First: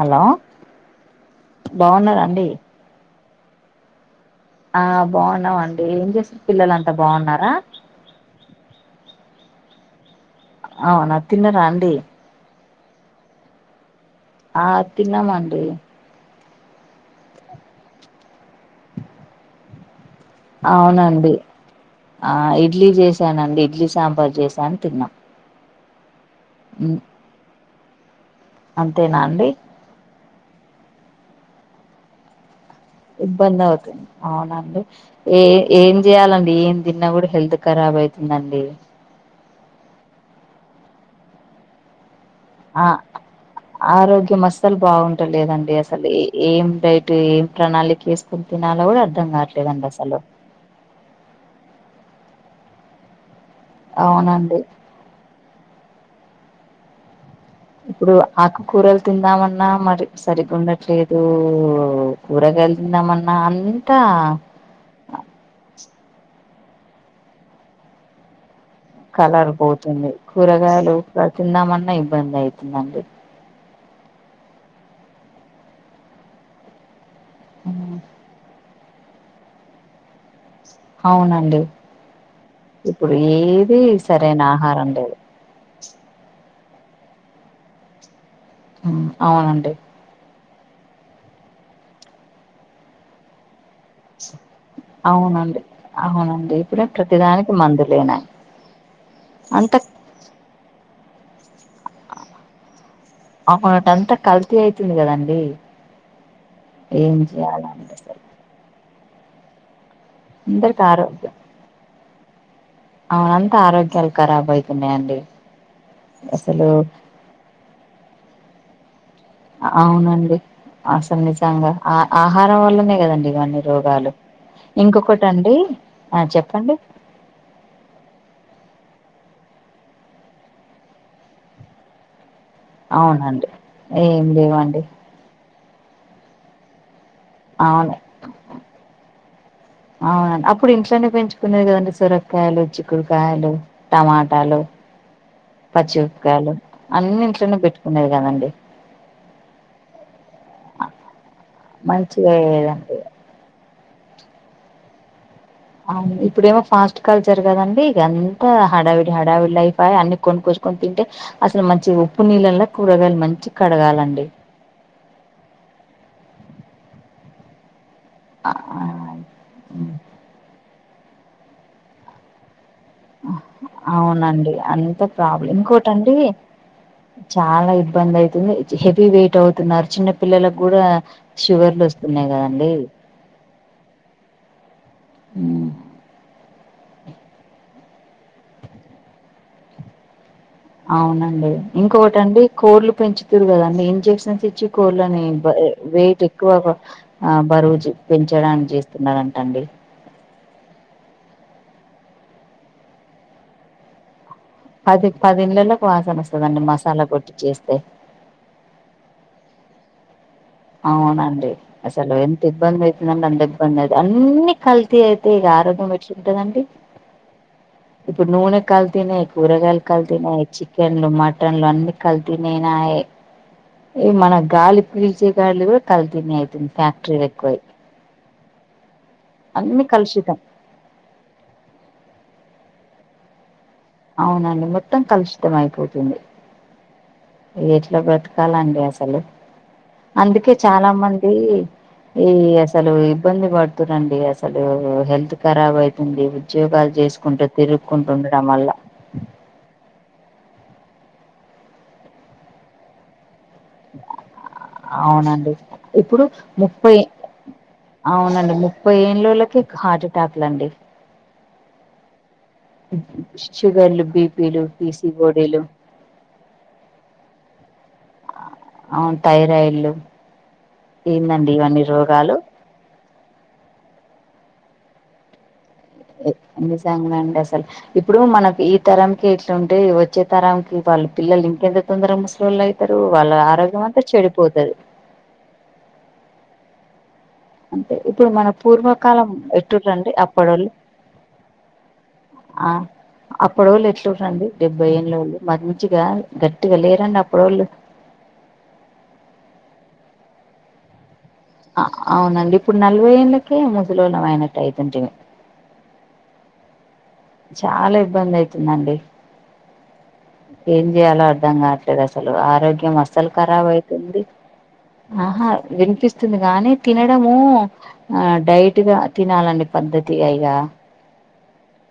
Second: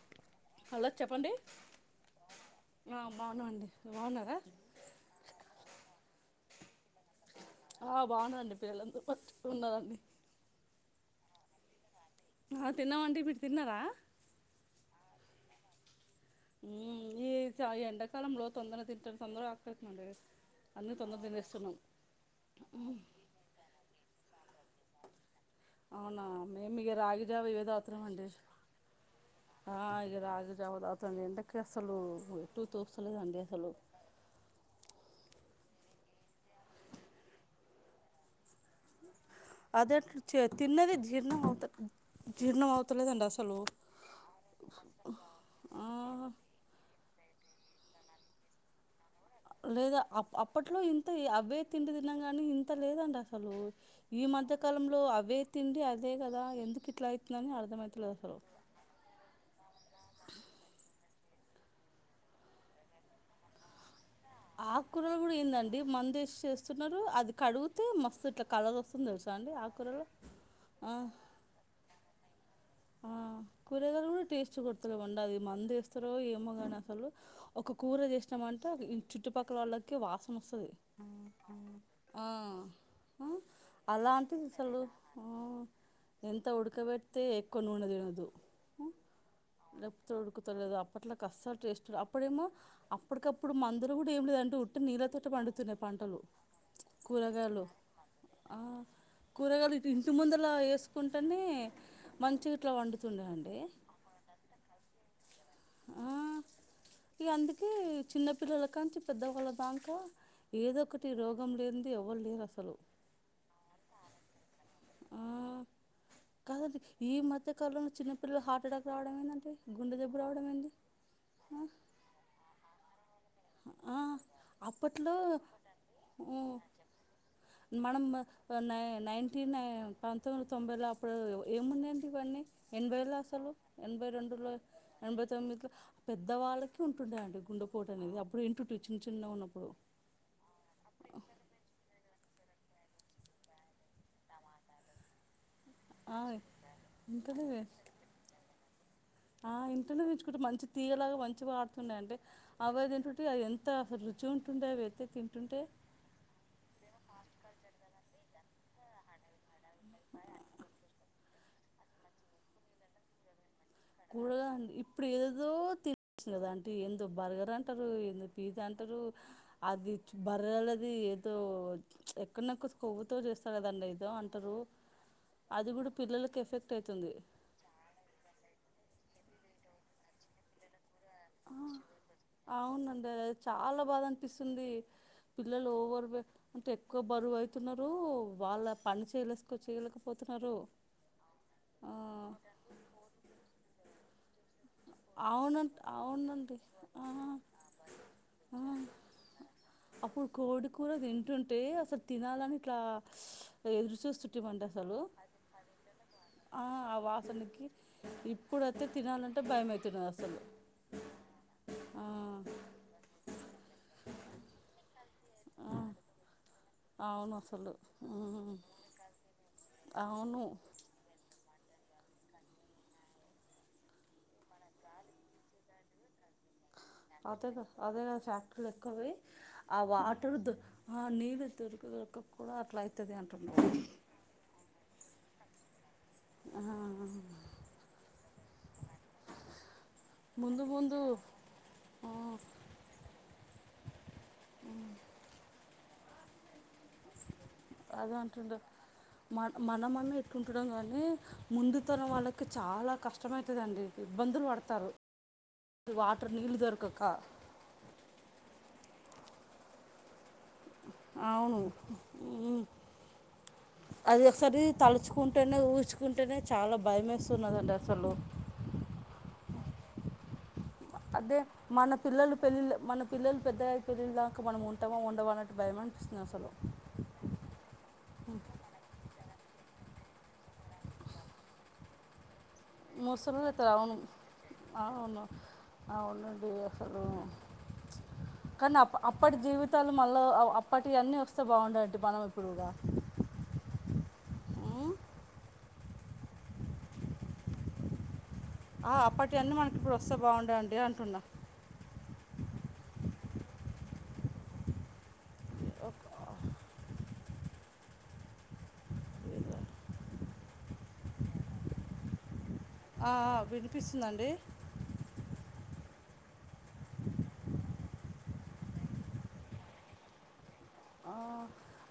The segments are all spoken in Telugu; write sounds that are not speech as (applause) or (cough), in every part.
హలో హలో చెప్పండి బాగున్నారా అండి ఆ బాగున్నామండి బాగున్నారా ఆ బాగున్నావండి ఏం చేసా పిల్లలంతా బాగున్నారా ఆ బాగునరండి పిల్లలు అందరూ ఉన్నారండీ అవునా తిన్నరా అండి ఆ తిన్నామండి మీరు తిన్నారా ఆ తిన్నామండి ఈ ఎండాకాలంలో తొందర తింటాను తొందర ఆకలౌతుందండీ అవునండి ఆ ఇడ్లీ చేసానండి ఇడ్లీ సాంబార్ చేసాను తిన్నాం అవునా మేము ఇక ఉమ్, రాగి జావ ఇవె తాగుతున్నామండి అంతేనా అండి హ రాగి జావా తాగుతానా ఎండకి అసలు ఎటు తోస్తలేదు ఇబ్బంది అవుతుంది అవునండి ఏ ఏం చేయాలండి ఏం తిన్నా కూడా హెల్త్ ఖరాబ్ అవుతుందండి అదె తిన్నది జీర్ణం అవుత జీర్ణం ఆ అవుతలేదండి అసలు ఆరోగ్యం అసలు బాగుంటలేదండి అసలు ఆ ఏం డైట్ ఏం ప్రణాళిక వేసుకుని తినాలో కూడా అర్థం కావట్లేదండి లేదా అసలు అప్ అప్పట్లో ఇంత అవే తిండి తిన కాని ఇంత లేదండి అసలు ఈ అవునండి మధ్యకాలంలో అవే తిండి అదే కదా ఎందుకు ఇట్లా అవుతుందని అర్థ ఇప్పుడు ఆకుకూరలు తిందామన్నా మరి సరిగ ఉండట్లేదు ఇ కూరగాయాలు తిందమన్నా అంత ఆ కూరలు కూడా ఏందండి మందు వేసి చేస్తున్నారు అది కడుగితే మస్తు ఇట్లా కలర్ వస్తుంది తెలుసా కలర్ అండి ఆకుకూరలో పోతుంది ఆ కూరగాయలు కూడా తిందామన్నా ఇబ్బంది అవుతుందండి ఆ కూరగాయలు కూడా టేస్ట్ కొడతలేవండి అది మందు వేస్తారో ఏమో కానీ అసలు ఒక కూర చేసినామంటే ఒక చుట్టుపక్కల వాళ్ళకి వాసన వస్తుంది అవునండి ఇప్పుడు ఆ ఏది సరైన అలాంటిది అసలు ఆహారం లేదు ఆ ఎంత ఉడకబెడితే ఎక్కువ నూనె తినదు అవునండి చెప్పుత ఉడుకుతలేదు అప్పట్లా కస్సలు టేస్ట్ అప్పుడేమో అప్పటికప్పుడు మందుర కూడా ఏమి లేదంటే ఉట్టి నీళ్ళతోటే అవునండి పండుతున్నాయి పంటలు అవునండి ఇప్పుడే ప్రతిదానికి కూరగాయలు మందులేనా ఆ అంత కూరగాయలు ఇంటి ముందలా వేసుకుంటేనే మంచిగ ఇట్ల పండు అవునటంతా కల్తీ అయితుంది కదండి ఆ ఏం ఇక అందుకే చేయాలంటే సే చిన్నపిల్లల కాంచి పెద్దవాళ్ళ దాంక ఏదో అందరికి ఒకటి రోగం లేనిది ఎవరు లేరు అసలు. ఆ అంతా ఆరోగ్యాలు ఖరాబ్ అయితున్నాయండీ ఆ అసలు కాదండి ఈ మత కాలంలో చిన్న పల్లలు హార్ట్ అటాక్ రావడం ఎందంటే అవునండి అసలు నిజంగ ఆ ఆహారం వల్లనే కదండి ఇవన్నీ ఆ, రోగాలు, అప్పట్లో ఇంకొకటండి ఆ ఊ, చెప్పండి మనం నై నైన్టీన్ న పంతొమ్మిది తొంభైలో అప్పుడు ఏమున్నాయండీ ఇవన్నీ ఎనభైలో అవునండి అసలు ఎనభై ఏం రెండులో లేవండి ఎనభై తొమ్మిదిలో, పెద్దవాళ్ళకి ఉంటుండ అండి గుండెపోటు అవును అనేది, అప్పుడు ఇంటుంటి చిన్న చిన్నగా ఉన్నప్పుడు. అవునండి అప్పుడు ఇంట్లోనే పెంచుకునేది కదండి సొరకాయలు, చిక్కుడుకాయలు టమాటాలు, పచ్చి ఆ మిరపకాయలు అన్ని ఇంట్లోనే ఇంకనే పెట్టుకునేది కదండి. ఆ ఇంట్లోనే పెంచుకుంటే మంచి తీగలాగా మంచిగా పారుతుండే అంటే, మంచిగా అవే అయ్యేదండి తింటుంటి అవి ఎన్ త అసలు రుచి ఉంటుండే అవి అయితే తింటుంటే అవును ఇప్పుడేమో ఫాస్ట్ కల్చర్ కదండీ ఇగ అంతా హడావిడి హడావిడి లైఫ్. బాగ అన్ని కొనుకొచ్చుకొని తింటే అసలు మంచి ఉప్పు నీళ్ళలా కూరగాయలు మంచి కడగాలండి కూరగా అండి ఇప్పుడు ఏదో తినచ్చు కదా ఆంటీ ఎందొ బర్గర్ అంటారు ఆ! పిజ్జా అంటారు అది బర్గర్లది ఏదో ఎక్కనెక్కు కొవ్వుతో చూస్తారు కద దాన్ని ఏదో అవునండి అంటారు అంత ప్రాబ్లం అది కూడ ఇంకోటండి పిల్లలకి ఎఫెక్ట్ అయితుంది. చాలా ఇబ్బంది అయితుంది హెవీ వెయిట్ అవుతున్నారు, చిన్న పిల్లలకు కూడా షుగర్లు వస్తున్నాయి. కదండి అవునండి చాలా బాధ అనిపిస్తుంది ఉమ్, పిల్లలు ఓవర్ వే అంటే ఎక్కువ బరువు అయితున్నారు వాళ్ళ పని చేయలేసుకో చేయలేకపోతున్నారు. అవునండి ఆ ఇంకొకటండి కోళ్లు పెంచుతరు కదండి ఇంజెక్షన్స్ ఇచ్చి కోళ్ళని వ అవును వెయిట్ అవునండి ఎక్కువ ఆ బరువు ఆ పెంచడానికి చేస్తున్నారటండి అప్పుడు కోడి కూర తింటుంటే అసలు తినాలని ఇట్లా ఎదురుచూస్తుంటిమంట. పది పది ఇండ్లలకు వాసన వస్తదండి ఆ మసాలా కొట్టి వాసనకి చేస్తే, ఇప్పుడైతే తినాలంటే భయమయితున్నది అసలు. అవునండి. ఆ అసలు ఎంత ఇబ్బంది అయితుందంటె అంత ఇబ్బంది అయి, అన్ని కల్తీ అయితే ఇగ ఆరోగ్యం ఎట్లుంటదండి? అవును అసలు ఇప్పుడు మ్మ్ నూనె కల్తీనే, కూరగాయలు కల్తీనే, అవును చి చికెన్లు, మటన్లు అన్ని కల్తీనే నాయ్ ఏ మనకి గాలి పీల్చే గాలి కూడా కల్తీనే అయితుంది ఫ్యాక్టరీలు ఎక్కువై అదేద అదేదొ ఫ్యాక్టరీలు ఎక్కువై ఆ అన్ని వాటర్ కలుషితం దొ బా నీళ్ళు దొరికి దొరకక కూడ అట్ల అయితది అంటున్నారు అవునండి మొత్తం కలుషితం అయిపోతుంది. ఆ ఎట్ల బతకాలండి అసలు, అందుకే ముందు చాలా ముందు మంది ఆ ఈ అసలు ఇబ్బంది పడుతుర్ అండి, అసలు హెల్త్ ఖరాబ్ అయి అండి ఉద్యోగాలు చేసుకుంటు అదే అంటుండు మన మనమన్న ఇట్లుంటున్నాం కానీ ముందు తరం వాళ్ళకి చాలా కష్ కష్టమైతదండి ఇబ్బందులు పడతారు అవునండి ఇప్పుడు వాటర్ నీళ్ళు ముప్పై దొరకక. అవునండి ముప్పై ఏళ్లోలకే హార్టేటాకులు అండి. అవును హ్. షుగర్లు అది ఒకసారి బీపీలు తలుచుకుంటేనే పీసిఓడీలు ఊహించు కుంటనే చాలా భయం ఏస్తున్నదండి అసలు. అవును థైరాయిడ్లు, అదే ఏందండి ఇవన్నీ మన పిల్లలు రోగాలు పెళ్ళిళ్ళు మన పిల్లలు పెద్దగయి పెళ్ళిల దాకా మనం ఉంటమో ఉండమో అనటు భయం అయి నిజంగనే అండి అసలు. ఇప్పుడు మనకి ఈ తరంకి ఇట్లుంటే వచ్చే తరంకి వాళ్ళ పిల్లలు ఇంకెంత తొందరగా ముసలోళ్ళు అయి తరు వాళ్ళ ముసలి ఆరోగ్యం అవును అంతా చెడిపోతది. అవును. అవునండి అసలు అంటే ఇప్పుడు మన కనీ అ పూర్వకాలం అప్పటి జీవితాలు ఎట్టురండి మళ్ళ అప్పడోళ్ళు అప్పటియి అన్నీ వస్తే బావుండండి మనం ఇప్పుడు కూడ. అప్పడోళ్ళు ఎట్లురండి డెబ్బై ఏళ్ళోళ్ళు మంచిగా గట్టిగా లేరండి అప్పడోళ్ళు. ఆ అప్పటియి అన్నీ మనకి ఇప్పుడు వస్తే బాగుండండి అంటున్నా. అవునండి ఇప్పుడు నలభై ఏళ్ళకే ముసలోల్లం అయినట్టు అయితుంటిమి. ఓ ఓ. చాలా ఇబ్బంది అయితుందండి. (inaudible) ఏం చేయాలో అర్ధం కావట్లేదు అసలు. ఆరోగ్యం ఆ, ఆ, అస్సలు ఖరాబ్ అయితుంది. వినిపిస్తుందండి ఆహా వినిపిస్తుంది కానీ తినడము ఆ డైట్గా తినాలండి పద్ధతిగా ఇగా. ఆ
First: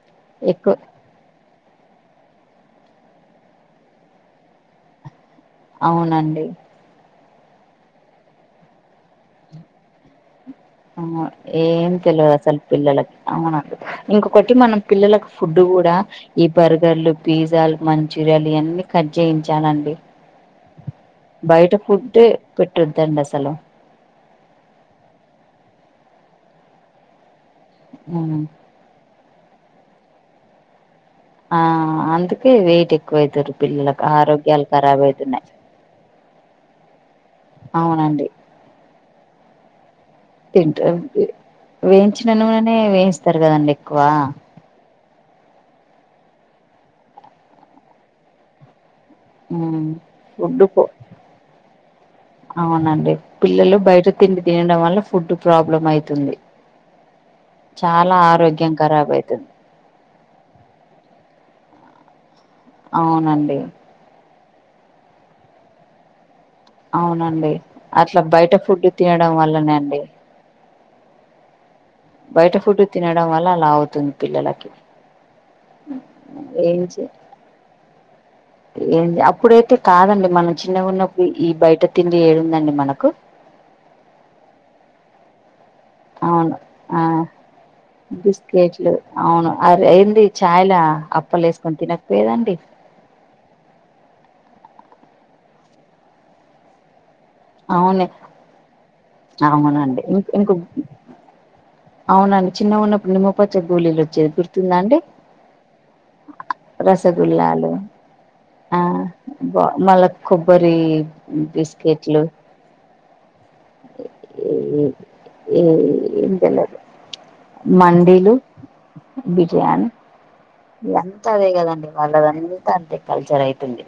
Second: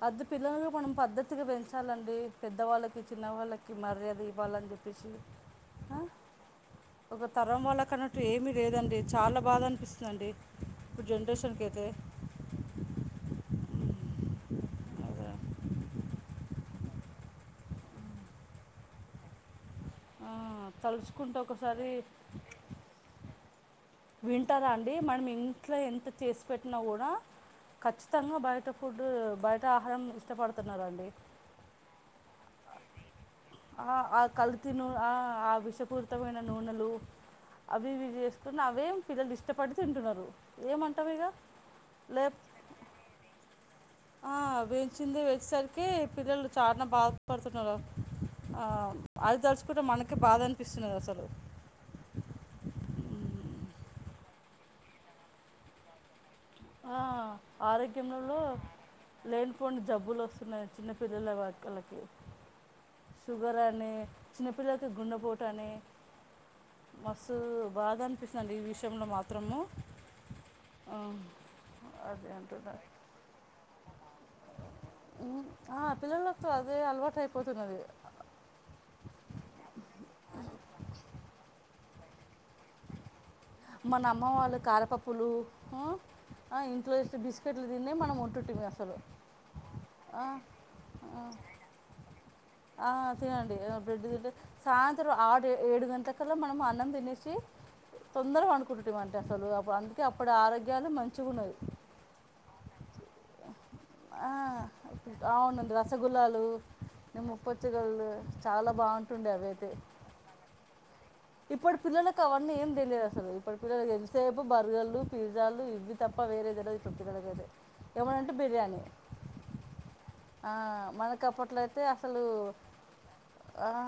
అద్ పిల్లలను మనం పద్దతి తిగా పెంచాలండి. పెద్దవాళ్ళకి, చిన్న వాళ్ళకి మర్యాద ఇవ్వాలని చెప్పేశి. అవునండి. ఒక తరం వాళ్ళకన్నట్టు ఏమీ లేదండి, చాలా బాధ అనిపిస్తుందండి. ఇప్పుడు ఆ జనరేషన్కి అయితే ఏం తెల్వది అసలు పిల్లలకి అవును (inaudible) ఇంకొకటి మనం పిల్లలకు ఫుడ్ కూడా ఈ బర్గర్లు, పిజ్జాలు, మంచూరియాలు ఇయన్నీ కట్ చేయించాలండి. ఆ తలుచుకుంటే ఒకసారి పెట్టోదండి అసలు. వింటారా అండి మనం ఇంట్ల ఎంత చేసి పెట్టినా కూడా ఖచ్చితంగా ఉమ్ బయట ఫుడ్ బయట ఆహారం ఇష్టపడుతున్నారు అండి. ఆ అందుకే వేయిట్ ఎక్కువ అయితుర్రు, పిల్లలకు ఆరోగ్యాలు కరాబ్ అయితున్నయి. పూరితమైన నూనెలు అవి ఇవివి అవునండి చేసుని అవే పిల్లలు ఇష్టపడి తింటున్నరు. తింటరు వేయించిన నూననే వేయిస్తరు కదండి. ఎక్కువ ఆ వే చింది వేసేసరికి పిల్లలు చానా బాధపడుతున్నారు. ఆ అది తలుచుకుంటే మ్మ్ మనకే బాధ ఫుడ్ పో అనిపిస్తున్నది అసలు. అవునండి పిల్లలు బయట తిండి తినడం వల్ల ఫుడ్ ప్రాబ్లం అయితుంది. ఆ ఆరోగ్యంల చాలా కూడా ఆరోగ్యం ఖరాబ్ అయితుంది లేని పోని జబ్బులు వస్తున్నయి చిన్నపిల్లల వక్కలకి. అవునండి షుగర్ అని చిన్నపిల్లలకి గుండెపోటు అనే మస్త్ అవునండి బాధ అట్లా బయట అనిపిస్తంది ఈ ఫుడ్ విషయంలో తినడం మాత్రము. వల్లనే అండి అదే బయట అంటున్నా ఫుడ్డు తినడం వల్ల అలా అవుతుంది పిల్లలకి. ఆ పిల్లలతో అదే అలవాటు అయిపోతున్నది. ఏ అప్పుడైతే కాదండి మనం చిన్న గున్నప్పుడు ఈ బయట తిండి ఏడుందండి మనకు. మన అమ్మ వాళ్ళు కారపప్పులు ఆ ఇంట్లో చేసే బిస్కె బిస్కెట్లు అవును అరీ ఆ, ఎయింది చాయిలా ఆ, అప్పలేసుకొని తినకపోయేదండి. బ్రెడ్ తింటే సాయంత్రం ఆరు ఏడు గంటల కల్లా మనం అన్నం తినేసి అవును తొందరగా అనుకుంటు అంటే అసలు అప్పుడు అవునండి అందుకే ఇం అప్పుడు ఇంకో ఆరోగ్యాలు మంచిగా ఉన్నవి అవునండి చిన్నగ ఉన్నప్పుడు నిమ్మపచ్చ (unintelligible) వచ్చేది ఆ గుర్తుందా అండి అవునండి రసగుల్లాలు రసగల్లలు నిమ్మపచ్చగళ్ళు చాలా బాగుంటుండే మల్ల కొబ్బరి ఇప్పుడు పిల్లలలకు బిస్కెట్లు అవన్నీ ఏం తెలియదు అసలు ఇప్పుడు పిల్ల ఎంతసేపు ఏ బర్గర్లు పిజ్జాాలు ఇవి తప్ప ఏం వేరేది తెలదు (unintelligible) ఏమనంటే మండీలు బిర్యానీ బిర్యానీ ఇదంతా అదే మనకప్పట్లో అయితే కదండి అసలు వాళ్ళదంతా అంతే కల్చర్ ఆ అయితుంది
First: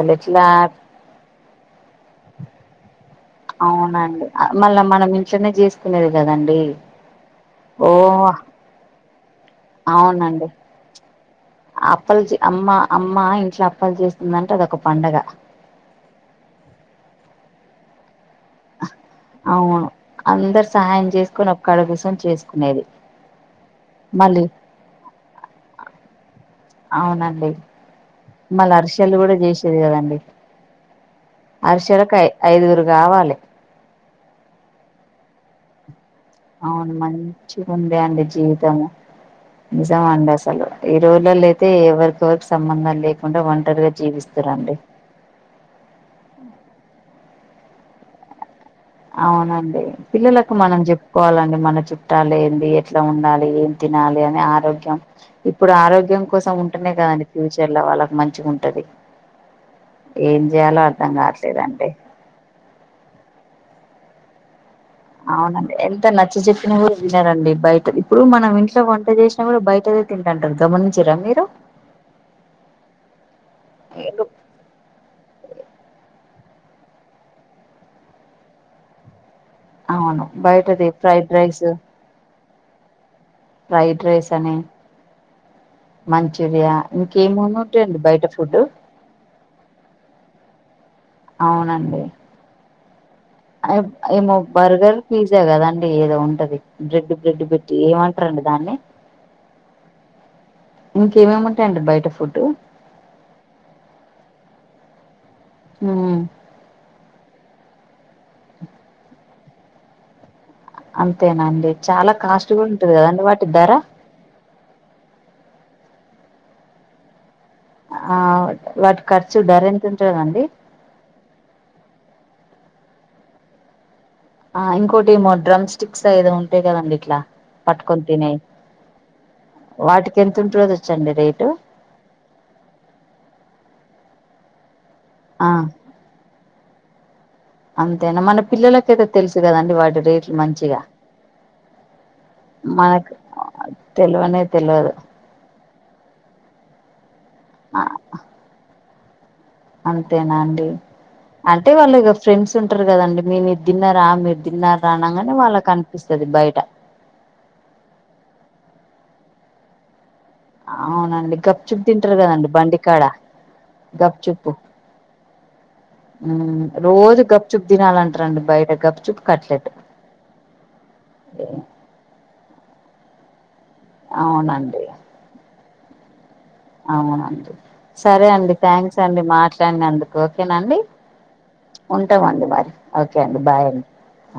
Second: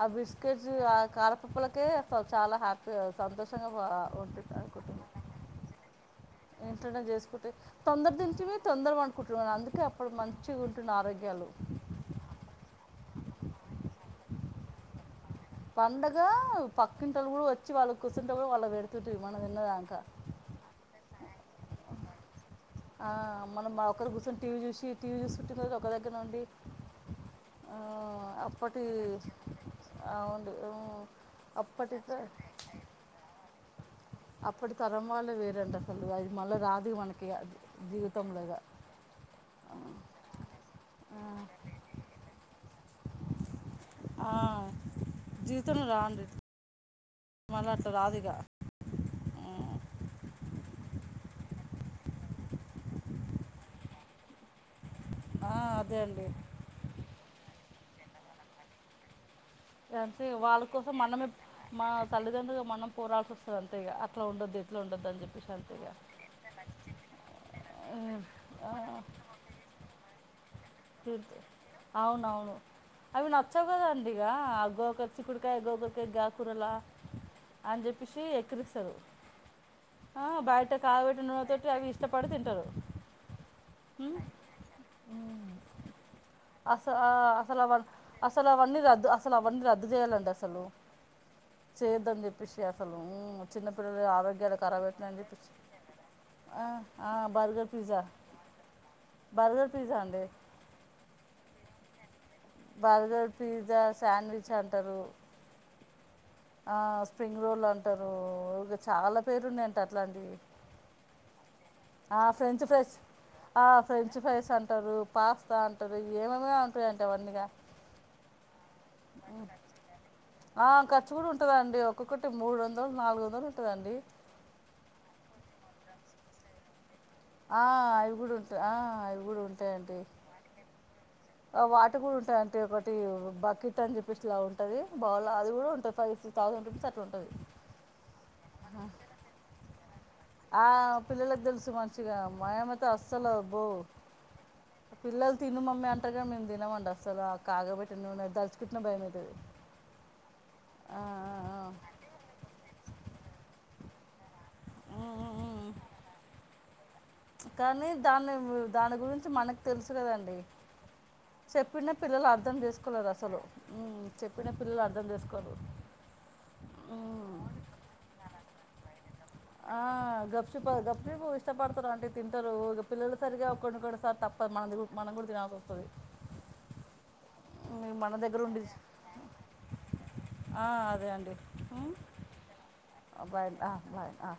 ఆ ఎట్లా బిస్కెట్స్ ఆ కారపప్పులకే చాలా హ్యాపీ సంతోష అవునండి మళ్ళా మనం (unintelligible) చేసుకునేది కదం ఇంట్లోనే చేసుకుంటే తొందర దంచివి తొందరమ అనుకుంటున్నానీ అందుకే అప్పుడు అవునండి మంచి (unintelligible) ఆరోగ్యాలు అప్పలు అమ్మ అమ్మ ఇంట్లో అప్పలు చేస్తుందంటే అదొక పండగ పండగ పక్కింటోలు కూడా వచ్చి వాళ్ళు కూర్చంట కూడా వాళ్ళ పెడుతుంటే మనం అవును విన్నదాంక అందరు సహాయం చేసుకొని ఒక (unintelligible) చేసుకునేది మనం ఒకరు కూర్చొని మళ్ళీ టీవీ చూసి టీవీ చూసి ఉట్టిన్న ఒకరి దగ్గర ఉండి అవునండి ఆ మళ్ళీ అప్పటి అరిసెలు కూడా చేసేది కదండి అవును ఉ (unintelligible) ఐదుగురు కావాలి అప్పుడు తరం వాళ్ళు వేరంట (unintelligible) మళ్ళీ రాదు అవును మనకి మంచిగా ఉంది అండి జీవితంలోగా జీవితము నిజం అండి అసలు ఈ రోజులలో అయితే ఎవ (unintelligible) (unintelligible) సంబంధాలు లేకుండా ఒంటరిగా ఆ, జీవిస్తారండి (unintelligible) మళ్ళ అట్ల రాదిగా అవునండి పిల్లలకు మనం చెప్పుకోవాలండి మన చుట్టాలు ఏంది ఎట్లా ఉండాలి తినాలి అని ఆరోగ్యం ఆ, ఇప్పుడు అదే ఆరోగ్యం అండి కోసం ఉంటునే కదండి ఫ్యూచర్ లో వాళ్ళకి మంచిగ ఉంటది ఎసి ఏం వాళ్ళ చేయాలో కోసం అర్థం మనమే మా కావట్లేదండి తల్లిదండు మన పోరాల్సి వస్తుంది అంత ఇ అట్లా ఉండద్దు ఎట్లా ఉ అవునండి ఎంత నచ్చ చెెప్పిన కూడ వినారండి బయట ఇప్పుడు మనం ఆ, ఇంట్లో వంట చేసి కూడ బయటదే తింట (unintelligible) అవునవును అవి నచ్చవు కదండి ఇగ అగగోక చికుడికాయ (unintelligible) కూరల అని చెప్పేసి ఎక్కిరిస్తడు అవును ఆ బయట బయటది కాబెట్టి ఫ్రైడ్ రైస్ నూనతోటి అవి ఇ ఇష్టపడి తింటారు ఫ్రైడ్ రైస్ అని మంచూరియ అసలు ఇంక అసలు అవన్నీ ఏమేమి (unintelligible) బయట అసలు ఫుడ్ అవన్నీ రద్దు అసలు అవన్నీ రద్దు చేయాలండి అసలు అ (unintelligible) అసలు చిన్నపిల్లలు ఏమో ఆరోగ్యాలు ఖరాబ్ బర్గర్ అవుతున్నాయని పిజ్జా చెప్పేసి కదండి ఏదో ఉంటది బ్రెడ్ బ్రెడ్ బర్గర్ పెట్టి పిజ్జా ఏమంట ండి దాన్ని బర్గర్ పిజ్జా అండి ఇంకేమేమి ఉంటయండి బయట ఫుడ్డు బర్గర్ పిజ్జా శాండ్విచ్ అంటారు మ్ ఆ స్ప్రింగ్ రోల్ అంటారు ఇగ చాలా పేర్లు ఉన్నయంట అట్లాంటివి అంతేనా అండి చాలా కాస్ట్ కూడా ఉంటది కదండి వాటి దర ఫంచ్ ఫ్రైస్ అంటారు పాస్తా అంటారు ఏమొమో ఉంటాయంట అవన్నీగా ఆ వాటి ఖర్చు ధర ఎంత ఉంటదండి చూడు ఉంటదండి ఒక్కొక్కటి మూడు వందలు నాలుగు వందలు ఉంటదండి ఆ ఇంకోటి ఏమో డ్రమ్ స్టిక్స్ ఏదో ఉంటాయి కదండి ఇట్లా ఆ పట్టుకొని అవి కూడా తినేయి ఉంటాయి ఆ అవి కూడా ఉంటాయండి తదో వచ్చండి రేట్ వాటి కూడా ఉంటాయి అంటే ఒకటి బకెట్ అని చెప్పేసి ఇలా ఉంటది బౌళ్ళ ఆ అది కూడా ఉంటది ఫైవ్ సిీ ౌండ్ రూపీస్ అట్లా ఉంటది అంతేనా మన పిల్లలకైతే తెలుసు కదండి వాటి రేట్లు మం ఆ పిల్లలకి తెలుసు మం చిగా మాయామతే మనకు అస్సలు బోవ్ తెలివనే తెలియదు పిల్లల్ తిను మమ్మి అంటారుగానీ మేము తిన్నామండి అసలు ఆ కాగబెట్టి న నినే అది తలుచుకుంటేనే భయమవుతది అంతేనా అండి అంటే వాళ్ళు ఇగ ఫ్రెండ్స్ ఉంటారు కదండి నిను ఇది తిన్నారా మీర్ తిన్నార ఆ ఉమ్ అనంగానే ఉమ్ ఉమ్ వాళ్ళకనిపిస్తది బయట కానీ దాన్ని దాని గురించి మనకు తెలుసు కదండి అవునండి గప్చుప్ చెప్పిన తింటారు పిల్లలు కదండి అర్థం బండికాడ చేసుకోలేరు అసలు మ్ చెప్పిన పిల్లలు అర్థం చేసుకోరు మ్ రోజు ఉమ్ గప్పుచుప్ తినాలంటారండి బయట గప్పుచుప్ కట్లెట్ గప్ చుప్ ఇష్టపడ్ స్తారు అంటే తింటారు పిల్లలు సరిగా కొన్ని కొన్ని సార్లు తప్పది మన అవునండి మనం కూడా తినల్సి వస్తది అవునండి సరే అండి థ్యాంక్స్ అండి మాట్లాడినందుకు ఓకేనండి సరే అండి ఉంటామండి బాయ్ ఓకే అండి బాయ్ అండి ఆ